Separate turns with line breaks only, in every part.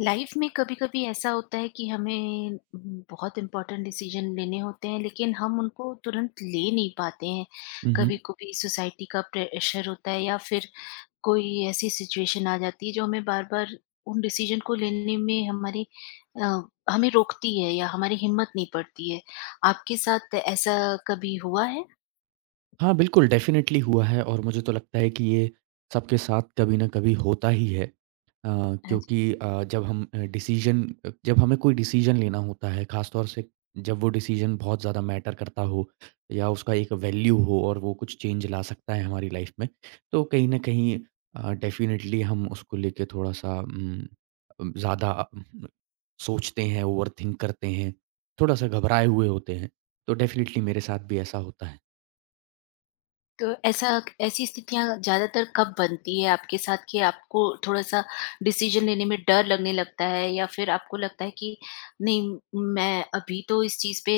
Life में कभी कभी ऐसा होता है कि हमें बहुत इंपॉर्टेंट डिसीजन लेने होते हैं लेकिन हम उनको तुरंत ले नहीं पाते हैं।
हुँ,
कभी
हुँ।
कभी सोसाइटी का प्रेशर होता है या फिर कोई ऐसी सिचुएशन आ जाती है जो हमें बार बार उन डिसीजन को लेने में अ, हमें रोकती है या हमारी हिम्मत नहीं पड़ती है। आपके साथ ऐसा कभी हुआ है?
हाँ, बिल्कुल डेफ़िनेटली हुआ है और मुझे तो लगता है कि ये सबके साथ कभी न कभी होता ही है।
हाँ,
क्योंकि जब हम जब हमें कोई डिसीज़न लेना होता है, ख़ासतौर से जब वो डिसीज़न बहुत ज़्यादा मैटर करता हो या उसका एक वैल्यू हो और वो कुछ चेंज ला सकता है हमारी लाइफ़ में, तो कहीं न कहीं डेफ़िनेटली हम उसको लेके थोड़ा-सा ज़्यादा सोचते हैं, ओवरथिंक करते हैं, थोड़ा-सा घबराए हुए होते हैं। तो डेफ़िनेटली मेरे साथ भी ऐसा होता है।
तो ऐसा ऐसी स्थितियाँ ज़्यादातर कब बनती है आपके साथ कि आपको थोड़ा-सा डिसीज़न लेने में डर लगने लगता है या फिर आपको लगता है कि नहीं, मैं अभी तो इस चीज़ पे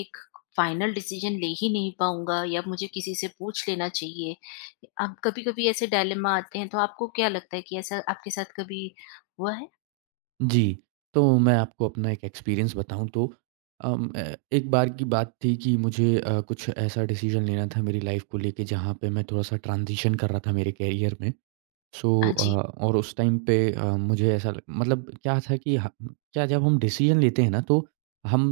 एक फाइनल डिसीज़न ले ही नहीं पाऊँगा या मुझे किसी से पूछ लेना चाहिए। अब कभी-कभी ऐसे डायलेमा आते हैं, तो आपको क्या लगता है कि ऐसा आपके साथ कभी हुआ है?
जी, तो मैं आपको अपना एक एक्सपीरियंस बताऊँ तो अम, अ, एक बार की बात थी कि मुझे कुछ ऐसा डिसीज़न लेना था मेरी लाइफ़ को लेके जहाँ पे मैं थोड़ा-सा ट्रांज़िशन कर रहा था मेरे करियर में। सो
हाँ
अ,
जी,
और उस टाइम पे मुझे ऐसा ल मतलब क्या था कि ह क्या जब हम डिसीज़न लेते हैं ना तो हम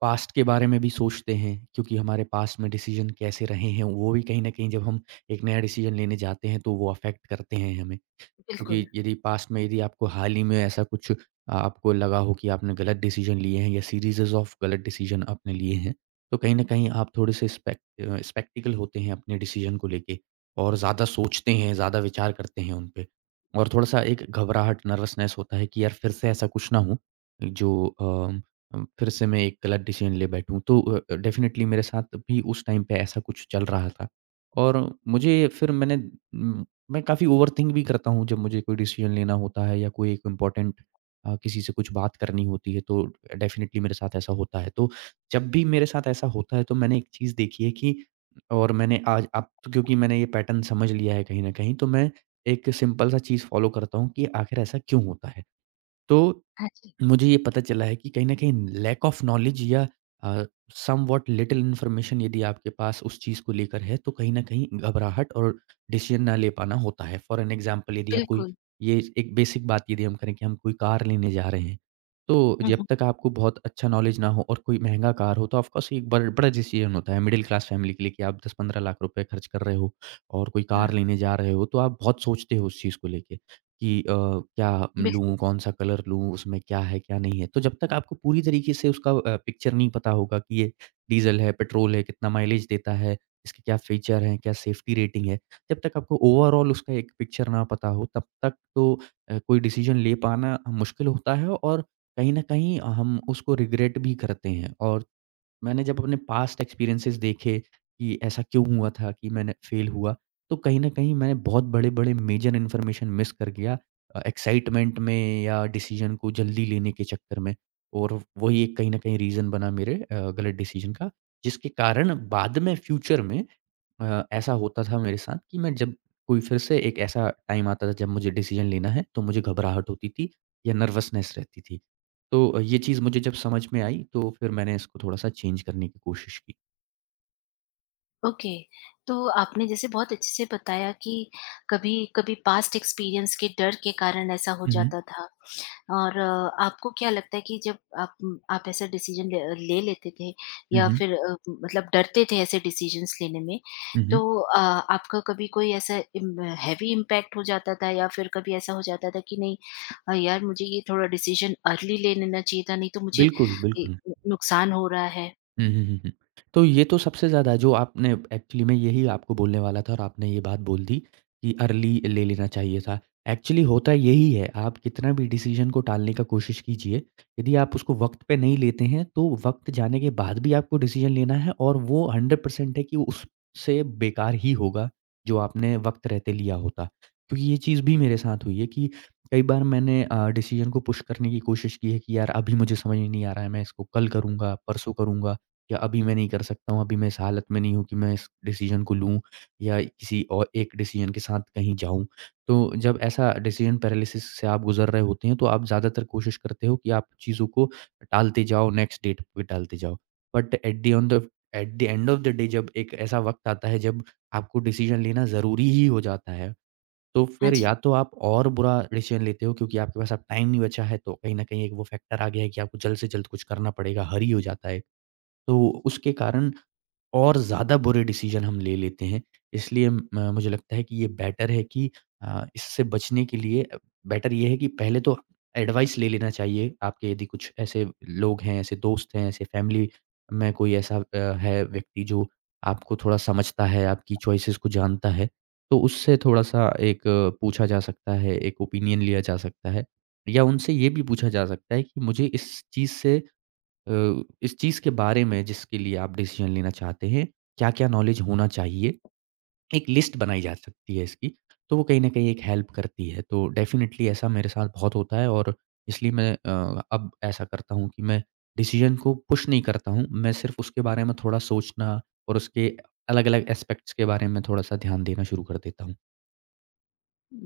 पास्ट के बारे में भी सोचते हैं क्योंकि हमारे पास्ट में डिसीज़न कैसे रहे हैं, वो भी कहीं न कहीं जब हम एक नया डिसीज़न लेने जाते हैं तो वो अफ़ेक्ट करते हैं हमें।
बिल्कुल।
क्योंकि यदि पास्ट में यदि आपको हाल ही में ऐसा कुछ आपको लगा हो कि आपने गलत डिसीजन लिए हैं या सीरीज़ेज़ ऑफ गलत डिसीजन आपने लिए हैं, तो कहीं न कहीं आप थोड़े-से स्पेक्टिकल होते हैं अपने डिसीजन को लेके और ज़्यादा सोचते हैं, ज़्यादा विचार करते हैं उन पे। और थोड़ा-सा एक घबराहट, नर्वसनेस होता है कि यार फिर से ऐसा कुछ ना हो जो फिर से मैं एक गलत डिसीजन ले बैठूँ। तो डेफ़िनिटली मेरे साथ भी उस टाइम पे ऐसा कुछ चल रहा था और मुझे फिर मैंने मैं काफ़ी ओवरथिंक भी करता हूँ जब मुझे कोई डिसीजन लेना होता है या कोई एक इम्पोर्टेंट किसी से कुछ बात करनी होती है तो डेफ़िनेटली मेरे साथ ऐसा होता है। तो जब भी मेरे साथ ऐसा होता है तो मैंने एक चीज़ देखी है कि और मैंने आज अब तो क्योंकि मैंने ये पैटर्न समझ लिया है कहीं न कहीं तो मैं एक सिंपल सा चीज़ फ़ॉलो करता हूँ कि आखिर ऐसा क्यों होता है? तो
हाँ जी,
मुझे ये पता चला है कि कहीं न कहीं लैक ऑफ नॉलेज या अ, समव्हाट लिटिल इन्फॉर्मेशन यदि आपके पास उस चीज़ को लेकर है, तो कहीं न कहीं घबराहट और डिसीज़न ना ले पाना होता है। फॉर एन एग्ज़ाम्पल यदि आप कोई
बिल्कुल।
ये एक बेसिक बात यदि हम करें कि हम कोई कार लेने जा रहे हैं, तो
हुँ,
जब
हुँ।
तक आपको बहुत अच्छा नॉलेज ना हो और कोई महँगा कार हो, तो ऑफ़ कोर्स एक बड़ा डिसीज़न होता है मिडल क्लास फैमिली के लिए कि आप 10-15 लाख रुपए खर्च कर रहे हो और कोई
हाँ,
कार लेने जा रहे हो, तो आप बहुत सोचते हो उस चीज़ को लेके। कि क्या
बिल्कुल।
लूँ, कौन-सा कलर लूँ, उसमें क्या है, क्या नहीं है। तो जब तक आपको पूरी तरीके से उसका पिक्चर नहीं पता होगा कि ये डीज़ल है, पेट्रोल है, कितना माइलेज देता है, इसके क्या फीचर हैं, क्या सेफ्टी रेटिंग है। जब तक आपको ओवरऑल उसका एक पिक्चर ना पता हो, तब तक तो कोई डिसीज़न ले पाना मुश्किल होता है और कहीं न कहीं हम उसको रिग्रेट भी करते हैं और मैंने जब अपने पास्ट एक्सपीरियंसेस देखे कि ऐसा क्यों हुआ था कि मैंने फेल हुआ, तो कहीं न कहीं मैंने बहुत बड़े-बड़े मेजर इन्फॉर्मेशन मिस कर गया एक्साइटमेंट में या डिसीज़न को जल्दी लेने के चक्कर में। और वही एक कहीं न कहीं रीज़न बना मेरे गलत डिसीज़न का, जिसके कारण बाद में फ्यूचर में ऐसा होता था मेरे साथ कि मैं जब कोई फिर से एक ऐसा टाइम आता था जब मुझे डिसीजन लेना है तो मुझे घबराहट होती थी या नर्वसनेस रहती थी। तो ये चीज़ मुझे जब समझ में आई तो फिर मैंने इसको थोड़ा-सा चेंज करने की कोशिश की।
ओके, तो आपने जैसे बहुत अच्छे से बताया कि कभी कभी पास्ट एक्सपीरियंस के डर के कारण ऐसा हो
हुँ, हुँ।
जाता था। और आपको क्या लगता है कि जब आप ऐसा ले लेते थे
हुँ,
या
हुँ।
फिर मतलब डरते थे ऐसे डिसीजंस लेने में,
हुँ, हुँ।
तो आपका कभी कोई ऐसा हैवी इम्पैक्ट हो जाता था या फिर कभी ऐसा हो जाता था कि नहीं यार मुझे ये थोड़ा डिसीजन अर्ली ले लेना चाहिए था नहीं तो मुझे
बिल्कुल,
ए,
बिल्कुल।
नुकसान हो रहा है।
हुँ, हुँ, हुँ, हुँ। तो ये तो सबसे ज़्यादा जो आपने एक्चुअली मैं यही आपको बोलने वाला था और आपने ये बात बोल दी कि अर्ली ले लेना चाहिए था। एक्चुअली होता यही है, आप कितना भी डिसीज़न को टालने का कोशिश कीजिए, यदि आप उसको वक़्त पे नहीं लेते हैं, तो वक़्त जाने के बाद भी आपको डिसीज़न लेना है और वो 100% है कि वो उससे बेकार ही होगा, जो आपने वक़्त रहते लिया होता। क्योंकि ये चीज़ भी मेरे साथ हुई है कि कई बार मैंने डिसीज़न को पुश करने की कोशिश की है कि यार अभी मुझे समझ में नहीं आ रहा है, मैं इसको कल करूँगा, परसों करूँगा। या अभी मैं नहीं कर सकता हूँ, अभी मैं इस हालत में नहीं हूँ कि मैं इस डिसीज़न को लूँ या किसी और एक डिसीज़न के साथ कहीं जाऊँ। तो जब ऐसा डिसीज़न पैरालिसिस से आप गुज़र रहे होते हैं, तो आप ज़्यादातर कोशिश करते हो कि आप चीज़ों को टालते जाओ, नेक्स्ट डेट पे टालते जाओ। But at the on the at the end of the day जब एक ऐसा वक़्त आता है जब आपको डिसीज़न लेना ज़रूरी ही हो जाता है, तो
हाँ
फिर
जी।
या तो आप और बुरा डिसीज़न लेते हो क्योंकि आपके पास अब टाइम नहीं बचा है, तो कहीं न कहीं एक वो फैक्टर आ गया है कि आपको जल्द से जल्द कुछ करना पड़ेगा, हरी हो जाता है। तो उसके कारण और ज़्यादा बुरे डिसीज़न हम ले लेते हैं। इसलिए मुझे लगता है कि ये बेटर है कि इससे बचने के लिए बेटर ये है कि पहले तो एडवाइस ले लेना चाहिए। आपके यदि कुछ ऐसे लोग हैं, ऐसे दोस्त हैं, ऐसे फ़ैमिली में कोई ऐसा है व्यक्ति जो आपको थोड़ा समझता है, आपकी चॉइसेस को जानता है, तो उससे थोड़ा-सा एक पूछा जा सकता है, एक ओपिनियन लिया जा सकता है। या उनसे ये भी पूछा जा सकता है कि मुझे इस चीज़ से इस चीज़ के बारे में जिसके लिए आप डिसीज़न लेना चाहते हैं, क्या-क्या नॉलेज होना चाहिए, एक लिस्ट बनाई जा सकती है इसकी, तो वो कहीं न कहीं एक हेल्प करती है। तो डेफ़िनिटली ऐसा मेरे साथ बहुत होता है और इसलिए मैं अब ऐसा करता हूँ कि मैं डिसीज़न को पुश नहीं करता हूँ, मैं सिर्फ़ उसके बारे में थोड़ा सोचना और उसके अलग-अलग एस्पेक्ट्स के बारे में थोड़ा-सा ध्यान देना शुरू कर देता हूँ।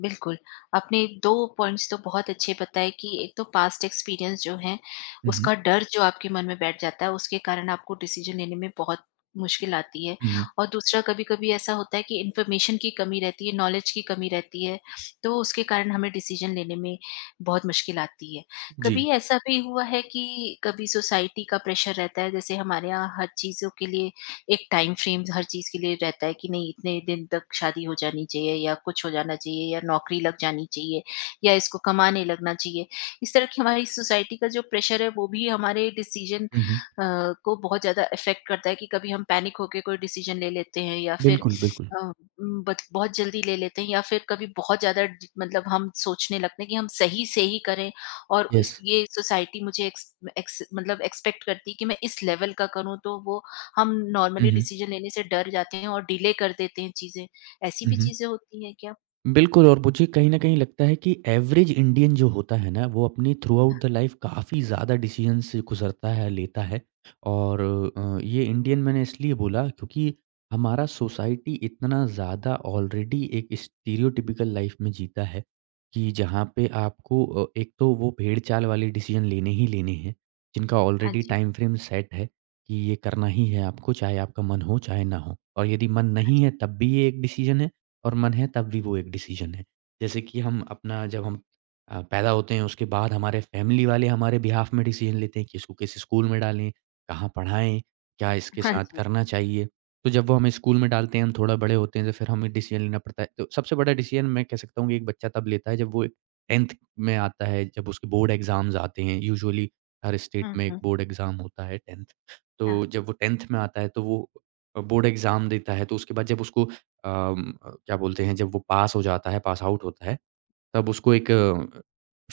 बिल्कुल, आपने 2 पॉइंट्स तो बहुत अच्छे बताए कि एक तो पास्ट एक्सपीरियंस जो है,
हुँ, हुँ।
उसका डर जो आपके मन में बैठ जाता है, उसके कारण आपको डिसीज़न लेने में बहुत मुश्किल आती है।
हुँ, हुँ।
और दूसरा कभी-कभी ऐसा होता है कि इन्फॉर्मेशन की कमी रहती है, नॉलेज की कमी रहती है, तो उसके कारण हमें डिसीज़न लेने में बहुत मुश्किल आती है।
जी।
कभी ऐसा भी हुआ है कि कभी सोसाइटी का प्रेशर रहता है, जैसे हमारे यहाँ हर चीज़ों के लिए एक टाइम फ्रेम हर चीज़ के लिए रहता है कि नहीं इतने दिन तक शादी हो जानी चाहिए या कुछ हो जाना चाहिए या नौकरी लग जानी चाहिए या इसको कमाने लगना चाहिए। इस तरह की हमारी सोसाइटी का जो प्रेशर है वो भी हमारे डिसीज़न
हुँ, हुँ।
अ, को बहुत ज़्यादा इफ़ेक्ट करता है कि कभी हम पैनिक होके कोई डिसीज़न ले लेते हैं या फिर
बिल्कुल, बिल्कुल।
अ, उम, बत बहुत जल्दी ले लेते हैं या फिर कभी बहुत ज़्यादा ज मतलब हम सोचने लगते हैं कि हम सही से ही करें। और
यस।
इस ये सोसाइटी मुझे एक्स एक्स मतलब एक्सपेक्ट करती है कि मैं इस लेवल का करूँ तो वो हम
हुँ,
नॉर्मली
हुँ।
डिसीजन लेने से डर जाते हैं और डिले कर देते हैं चीज़ें। ऐसी
हुँ,
भी
हुँ।
चीज़ें होती हैं क्या?
बिल्कुल और मुझे कहीं न कहीं लगता है कि एवरेज इंडियन जो होता है ना, वो अपनी थ्रू आउट द लाइफ़ काफ़ी ज़्यादा डिसीज़न से गुज़रता है, लेता है और ये इंडियन मैंने इसलिए बोला क्योंकि हमारा सोसाइटी इतना ज़्यादा ऑलरेडी एक स्टीरियोटिपिकल लाइफ़ में जीता है कि जहाँ पे आपको एक तो वो भेड़-चाल वाले डिसीज़न लेने ही लेने हैं, जिनका
हाँ
ऑलरेडी
जी,
टाइम फ्रेम सेट है कि ये करना ही है आपको, चाहे आपका मन हो, चाहे ना हो और यदि मन नहीं है, तब भी ये एक डिसीज़न है। और मन है तब भी वो एक डिसीज़न है। जैसे कि हम अपना जब हम पैदा होते हैं उसके बाद हमारे फैमिली वाले हमारे बिहाफ़ में डिसीज़न लेते हैं कि इसको किस स्कूल में डालें, कहाँ पढ़ाएँ, क्या इसके
हाँ
साथ
जी।
करना चाहिए। तो जब वो हमें स्कूल में डालते हैं, हम थोड़ा बड़े होते हैं तो फिर हमें डिसीज़न लेना पड़ता है। तो सबसे बड़ा डिसीज़न मैं कह सकता हूँ कि एक बच्चा तब लेता है जब वो 10th में आता है, जब उसके बोर्ड एग्ज़ाम्स आते हैं। यूजुअली हर स्टेट
हुँ,
में एक
हुँ।
बोर्ड एग्ज़ाम होता है 10th।
हाँ,
तो जब वो 10th में आता है तो वो बोर्ड एग्ज़ाम देता है, तो उसके बाद जब उसको क्या बोलते हैं जब वो पास हो जाता है, पास आउट होता है, तब उसको एक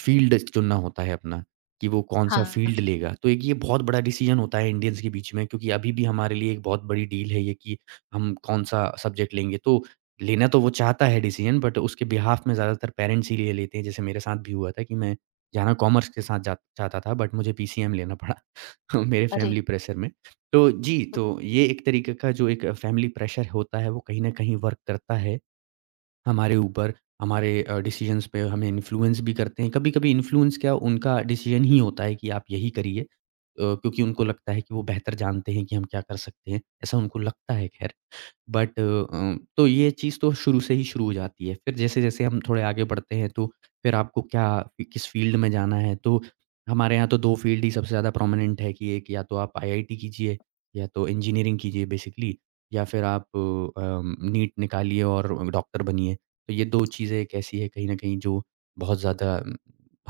फ़ील्ड चुनना होता है अपना, कि वो कौन-सा
हाँ
फ़ील्ड
जी।
लेगा। तो एक ये बहुत बड़ा डिसीज़न होता है इंडियंस के बीच में क्योंकि अभी भी हमारे लिए एक बहुत बड़ी डील है ये कि हम कौन-सा सब्जेक्ट लेंगे। तो लेना तो वो चाहता है डिसीज़न बट उसके बिहाफ़ में ज़्यादातर पेरेंट्स ही ले लेते हैं। जैसे मेरे साथ भी हुआ था कि मैं जाना कॉमर्स के साथ जा चाहता था बट मुझे पीसीएम लेना पड़ा मेरे
अरे!
फ़ैमिली प्रेशर में। तो जी,
तो
तो ये एक तरीके का जो एक फ़ैमिली प्रेशर होता है वो कहीं न कहीं वर्क करता है। हमारे ऊपर, हमारे डिसीज़न्स पे हमें इन्फ्लुएंस भी करते हैं। कभी-कभी इन्फ्लुएंस क्या उनका डिसीज़न ही होता है कि आप यही करिए क्योंकि उनको लगता है कि वो बेहतर जानते हैं कि हम क्या कर सकते हैं, ऐसा उनको लगता है खैर। बट तो ये चीज़ तो शुरू से ही शुरू हो जाती है। फिर जैसे-जैसे हम थोड़े आगे बढ़ते हैं तो फिर आपको क्या किस फ़ील्ड में जाना है, तो हमारे यहाँ तो 2 फ़ील्ड ही सबसे ज़्यादा प्रोमिनेंट है कि एक या तो आप आईआईटी कीजिए या तो इंजीनियरिंग कीजिए बेसिकली या फिर आप नीट निकालिए और डॉक्टर बनिए। तो ये 2 चीज़ें एक ऐसी है कहीं न कहीं जो बहुत ज़्यादा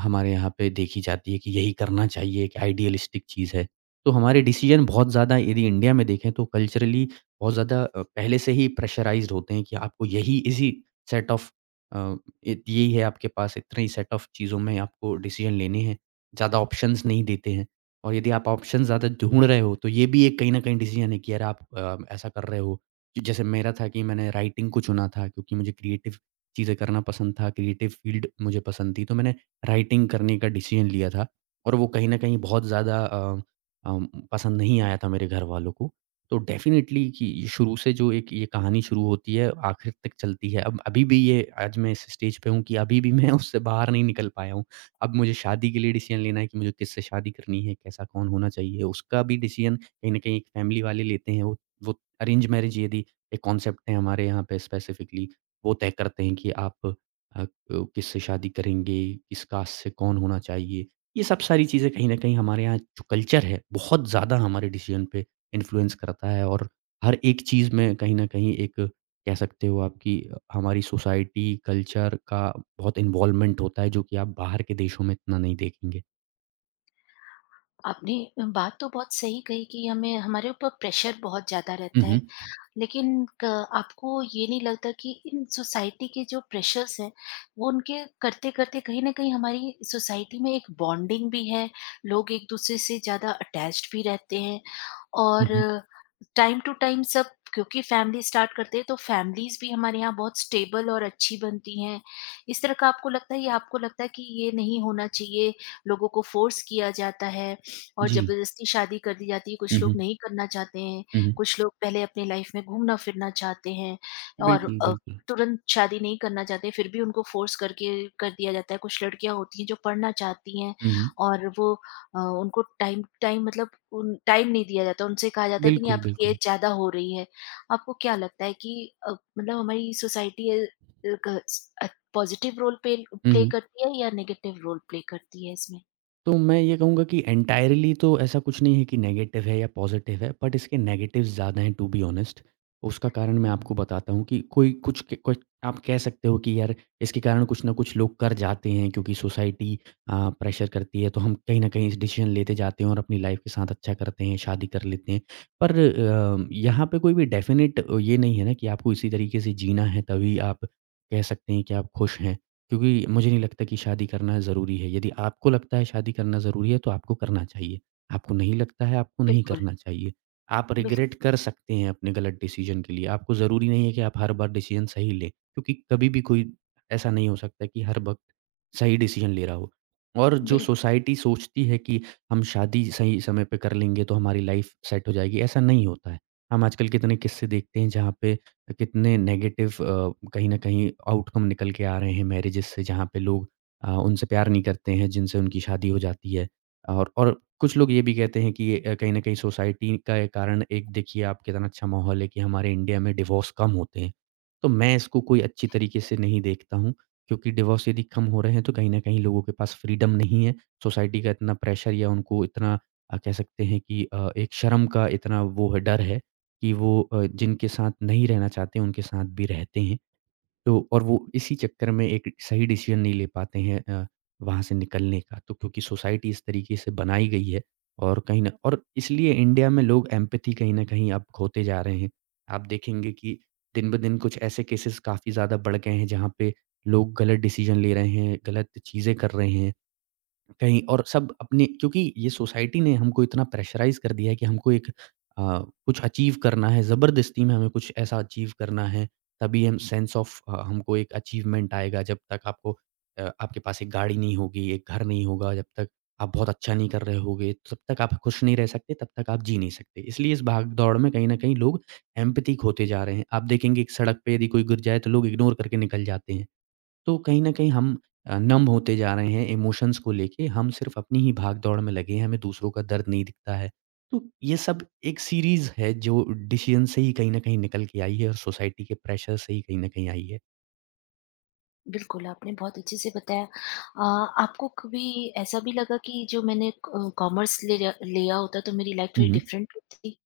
हमारे यहाँ पे देखी जाती है कि यही करना चाहिए, एक आइडियलिस्टिक चीज़ है। तो हमारे डिसीज़न बहुत ज़्यादा यदि इंडिया में देखें तो कल्चरली बहुत ज़्यादा पहले से ही प्रेशराइज़्ड होते हैं कि आपको यही इसी सेट ऑफ अ, इत यही है आपके पास, इतने ही सेट ऑफ चीज़ों में आपको डिसीज़न लेने हैं। ज़्यादा ऑप्शंस नहीं देते हैं और यदि आप ऑप्शन ज़्यादा ढूँढ रहे हो, तो ये भी एक कहीं न कहीं डिसीज़न है कि यार आप ऐसा कर रहे हो कि जैसे मेरा था कि मैंने राइटिंग को चुना था क्योंकि मुझे क्रिएटिव चीज़ें करना पसंद था, क्रिएटिव फ़ील्ड मुझे पसंद थी, तो मैंने राइटिंग करने का डिसीज़न लिया था और वो कहीं न कहीं बहुत ज़्यादा पसंद नहीं आया था मेरे घरवालों को। तो डेफ़िनेटली कि ये शुरू से जो एक ये कहानी शुरू होती है, आखिर तक चलती है। अब अभी भी ये आज मैं इस स्टेज पे हूँ कि अभी भी मैं उससे बाहर नहीं निकल पाया हूँ। अब मुझे शादी के लिए डिसीज़न लेना है कि मुझे किससे शादी करनी है, कैसा कौन होना चाहिए। उसका भी डिसीज़न कहीं न कहीं फैमिली वाले लेते हैं। वो अरेंज मैरेज यदि एक कॉन्सेप्ट है हमारे यहाँ पे स्पेसिफिकली, वो तय करते हैं कि आप अ, किससे शादी करेंगे, किस कास्ट से कौन होना चाहिए। ये सब सारी चीज़ें कहीं न कहीं हमारे यहाँ जो कल्चर है, बहुत ज़्यादा हमारे डिसीज़न पे इन्फ्लुएंस करता है और हर एक चीज़ में कहीं न कहीं एक कह सकते हो आप कि हमारी सोसाइटी, कल्चर का बहुत इन्वॉल्वमेंट होता है जो कि आप बाहर के देशों में इतना नहीं देखेंगे।
आपने बात तो बहुत सही कही कि हमें हमारे ऊपर प्रेशर बहुत ज़्यादा
हुँ,
रहता है।
हुँ।
लेकिन क आपको ये नहीं लगता कि इन सोसाइटी के जो प्रेशर्स हैं, वो उनके करते-करते कहीं न कहीं हमारी सोसाइटी में एक बॉन्डिंग भी है, लोग एक-दूसरे से ज़्यादा अटैच्ड भी रहते हैं
हुँ,
और
हुँ।
टाइम टू टाइम सब, क्योंकि फैमिली स्टार्ट करते हैं, तो फैमिलीज़ भी हमारे यहाँ बहुत स्टेबल और अच्छी बनती हैं। इस तरह का आपको लगता है या आपको लगता है कि ये नहीं होना चाहिए, लोगों को फ़ोर्स किया जाता है और
जी।
ज़बरदस्ती शादी कर दी जाती है,
हुँ,
कुछ लोग
हुँ।
नहीं करना चाहते हैं।
हुँ, हुँ।
कुछ लोग पहले अपनी लाइफ में घूमना-फिरना चाहते हैं और
बिल्कुल, बिल्कुल।
तुरंत शादी नहीं करना चाहते, फिर भी उनको फ़ोर्स करके कर दिया जाता है। कुछ लड़कियाँ होती हैं जो पढ़ना चाहती हैं
हुँ, हुँ।
और वो अ, उनको टाइम टाइम मतलब उन टाइम नहीं दिया जाता। उनसे कहा जाता है कि नहीं
बिल्कुल,
आपकी
बिल्कुल।
एज ज़्यादा हो रही है। आपको क्या लगता है कि मतलब हमारी सोसाइटी क स अ, पॉज़िटिव रोल प्ले
हुँ,
प्ले
हुँ।
करती है या नेगेटिव रोल प्ले करती है इसमें?
तो मैं ये कहूँगा कि एंटायरली तो ऐसा कुछ नहीं है कि नेगेटिव है या पॉजिटिव है, बट इसके नेगेटिव्स ज़्यादा हैं टू बी ऑनेस्ट। उसका कारण मैं आपको बताता हूँ कि कोई कुछ क कुछ आप कह सकते हो कि यार इसके कारण कुछ न कुछ लोग कर जाते हैं क्योंकि सोसाइटी प्रेशर करती है, तो हम कहीं न कहीं डिसीज़न लेते जाते हैं और अपनी लाइफ़ के साथ अच्छा करते हैं, शादी कर लेते हैं। पर यहाँ पे कोई भी डेफ़िनिट ये नहीं है ना कि आपको इसी तरीके से जीना है तभी आप कह सकते हैं कि आप खुश हैं। क्योंकि मुझे नहीं लगता कि शादी करना ज़रूरी है। यदि आपको लगता है शादी करना ज़रूरी है, तो आपको करना चाहिए। आपको नहीं लगता है, आपको नहीं
बिल्कुल,
करना चाहिए। आप रिग्रेट
बिल्कुल,
कर सकते हैं अपने गलत डिसीज़न के लिए। आपको ज़रूरी नहीं है कि आप हर बार डिसीज़न सही लें, क्योंकि कभी भी कोई ऐसा नहीं हो सकता कि हर वक़्त सही डिसीज़न ले रहा हो। और जो
बिल्कुल।
सोसाइटी सोचती है कि हम शादी सही समय पे कर लेंगे, तो हमारी लाइफ़ सेट हो जाएगी, ऐसा नहीं होता है। हम आजकल कितने किस्से देखते हैं जहाँ पे कितने नेगेटिव कहीं न कहीं आउटकम निकल के आ रहे हैं मैरेजेस से जहाँ पे लोग उनसे प्यार नहीं करते हैं, जिनसे उनकी शादी हो जाती है। और कुछ लोग ये भी कहते हैं कि ये कहीं न कहीं सोसाइटी का ये कारण एक देखिए आप कितना अच्छा माहौल है कि हमारे इंडिया में डिवोर्स कम होते हैं। तो मैं इसको कोई अच्छी तरीके से नहीं देखता हूँ, क्योंकि डिवोर्स यदि कम हो रहे हैं तो कहीं न कहीं लोगों के पास फ्रीडम नहीं है। सोसाइटी का इतना प्रेशर या उनको इतना कह सकते हैं कि एक शर्म का इतना वो है डर है कि वो जिनके साथ नहीं रहना चाहते उनके साथ भी रहते हैं। तो और वो इसी चक्कर में एक सही डिसीज़न नहीं ले पाते हैं वहाँ से निकलने का। तो क्योंकि सोसाइटी इस तरीके से बनाई गई है और कहीं न और इसलिए इंडिया में लोग एम्पैथी कहीं न कहीं अब खोते जा रहे हैं। आप देखेंगे कि दिन-ब-दिन कुछ ऐसे केसेज़ काफ़ी ज़्यादा बढ़ गए हैं जहाँ पे लोग गलत डिसीज़न ले रहे हैं, गलत चीज़ें कर रहे हैं। कहीं और सब अपने क्योंकि ये सोसाइटी ने हमको इतना प्रेशराइज़ कर दिया है कि हमको एक अ, कुछ अचीव करना है, ज़बरदस्ती में हमें कुछ ऐसा अचीव करना है, तभी हम सेंस ऑफ हमको एक अचीवमेंट आएगा। जब तक आपके पास एक गाड़ी नहीं होगी, एक घर नहीं होगा, जब तक आप बहुत अच्छा नहीं कर रहे होगे, तब तक आप खुश नहीं रह सकते, तब तक आप जी नहीं सकते। इसलिए इस भाग-दौड़ में कहीं न कहीं लोग एम्पैथिक होते जा रहे हैं। आप देखेंगे एक सड़क पे यदि कोई गिर जाए, तो लोग इग्नोर करके निकल जाते हैं। तो कहीं न कहीं हम नम होते जा रहे हैं इमोशंस को लेके, हम सिर्फ़ अपनी ही भाग-दौड़ में लगे हैं, हमें दूसरों का दर्द नहीं दिखता है। तो ये सब एक सीरीज़ है जो डिसीज़न से ही कहीं न कहीं निकल के आई है और सोसाइटी के प्रेशर से ही कहीं न कहीं आई है।
बिल्कुल, आपने बहुत अच्छे से बताया। आपको कभी ऐसा भी लगा कि जो मैंने कॉमर्स ले लिया लिया होता तो मेरी लाइफ
हुँ,
थोड़ी
हुँ।
डिफरेंट होती?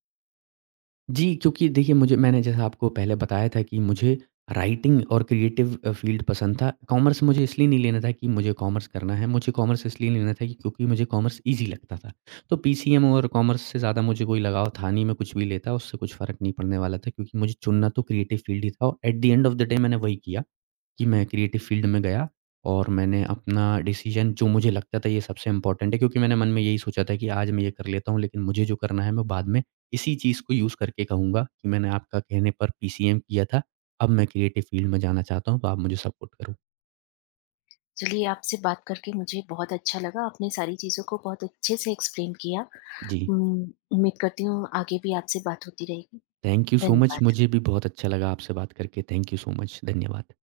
जी, क्योंकि देखिए मुझे मैंने जैसा आपको पहले बताया था कि मुझे राइटिंग और क्रिएटिव फ़ील्ड पसंद था। कॉमर्स मुझे इसलिए नहीं लेना था कि मुझे कॉमर्स करना है, मुझे कॉमर्स इसलिए लेना था कि क्योंकि मुझे कॉमर्स ईज़ी लगता था। तो पीसीएम और कॉमर्स से ज़्यादा मुझे कोई लगाव था नहीं, मैं कुछ भी लेता, उससे कुछ फ़र्क नहीं पड़ने वाला था क्योंकि मुझे चुनना तो क्रिएटिव फ़ील्ड ही था और at the end of the day मैंने वही किया कि मैं क्रिएटिव फ़ील्ड में गया और मैंने अपना डिसीज़न जो मुझे लगता था ये सबसे इम्पोर्टेंट है क्योंकि मैंने मन में यही सोचा था कि आज मैं ये कर लेता हूँ, लेकिन मुझे जो करना है मैं बाद में इसी चीज़ को यूज़ करके कहूँगा कि मैंने आपका कहने पर पीसीएम किया था, अब मैं क्रिएटिव फील्ड में जाना चाहता हूँ, तो आप मुझे सपोर्ट करो।
चलिए आपसे बात करके मुझे बहुत अच्छा लगा। आपने सारी चीज़ों को बहुत अच्छे से एक्सप्लेन किया।
जी,
उम, उम्मीद करती हूँ आगे भी आपसे बात होती रहेगी।
थैंक यू सो मच
धन्यवाद।
मुझे भी बहुत अच्छा लगा आपसे बात करके। Thank you so much. धन्यवाद।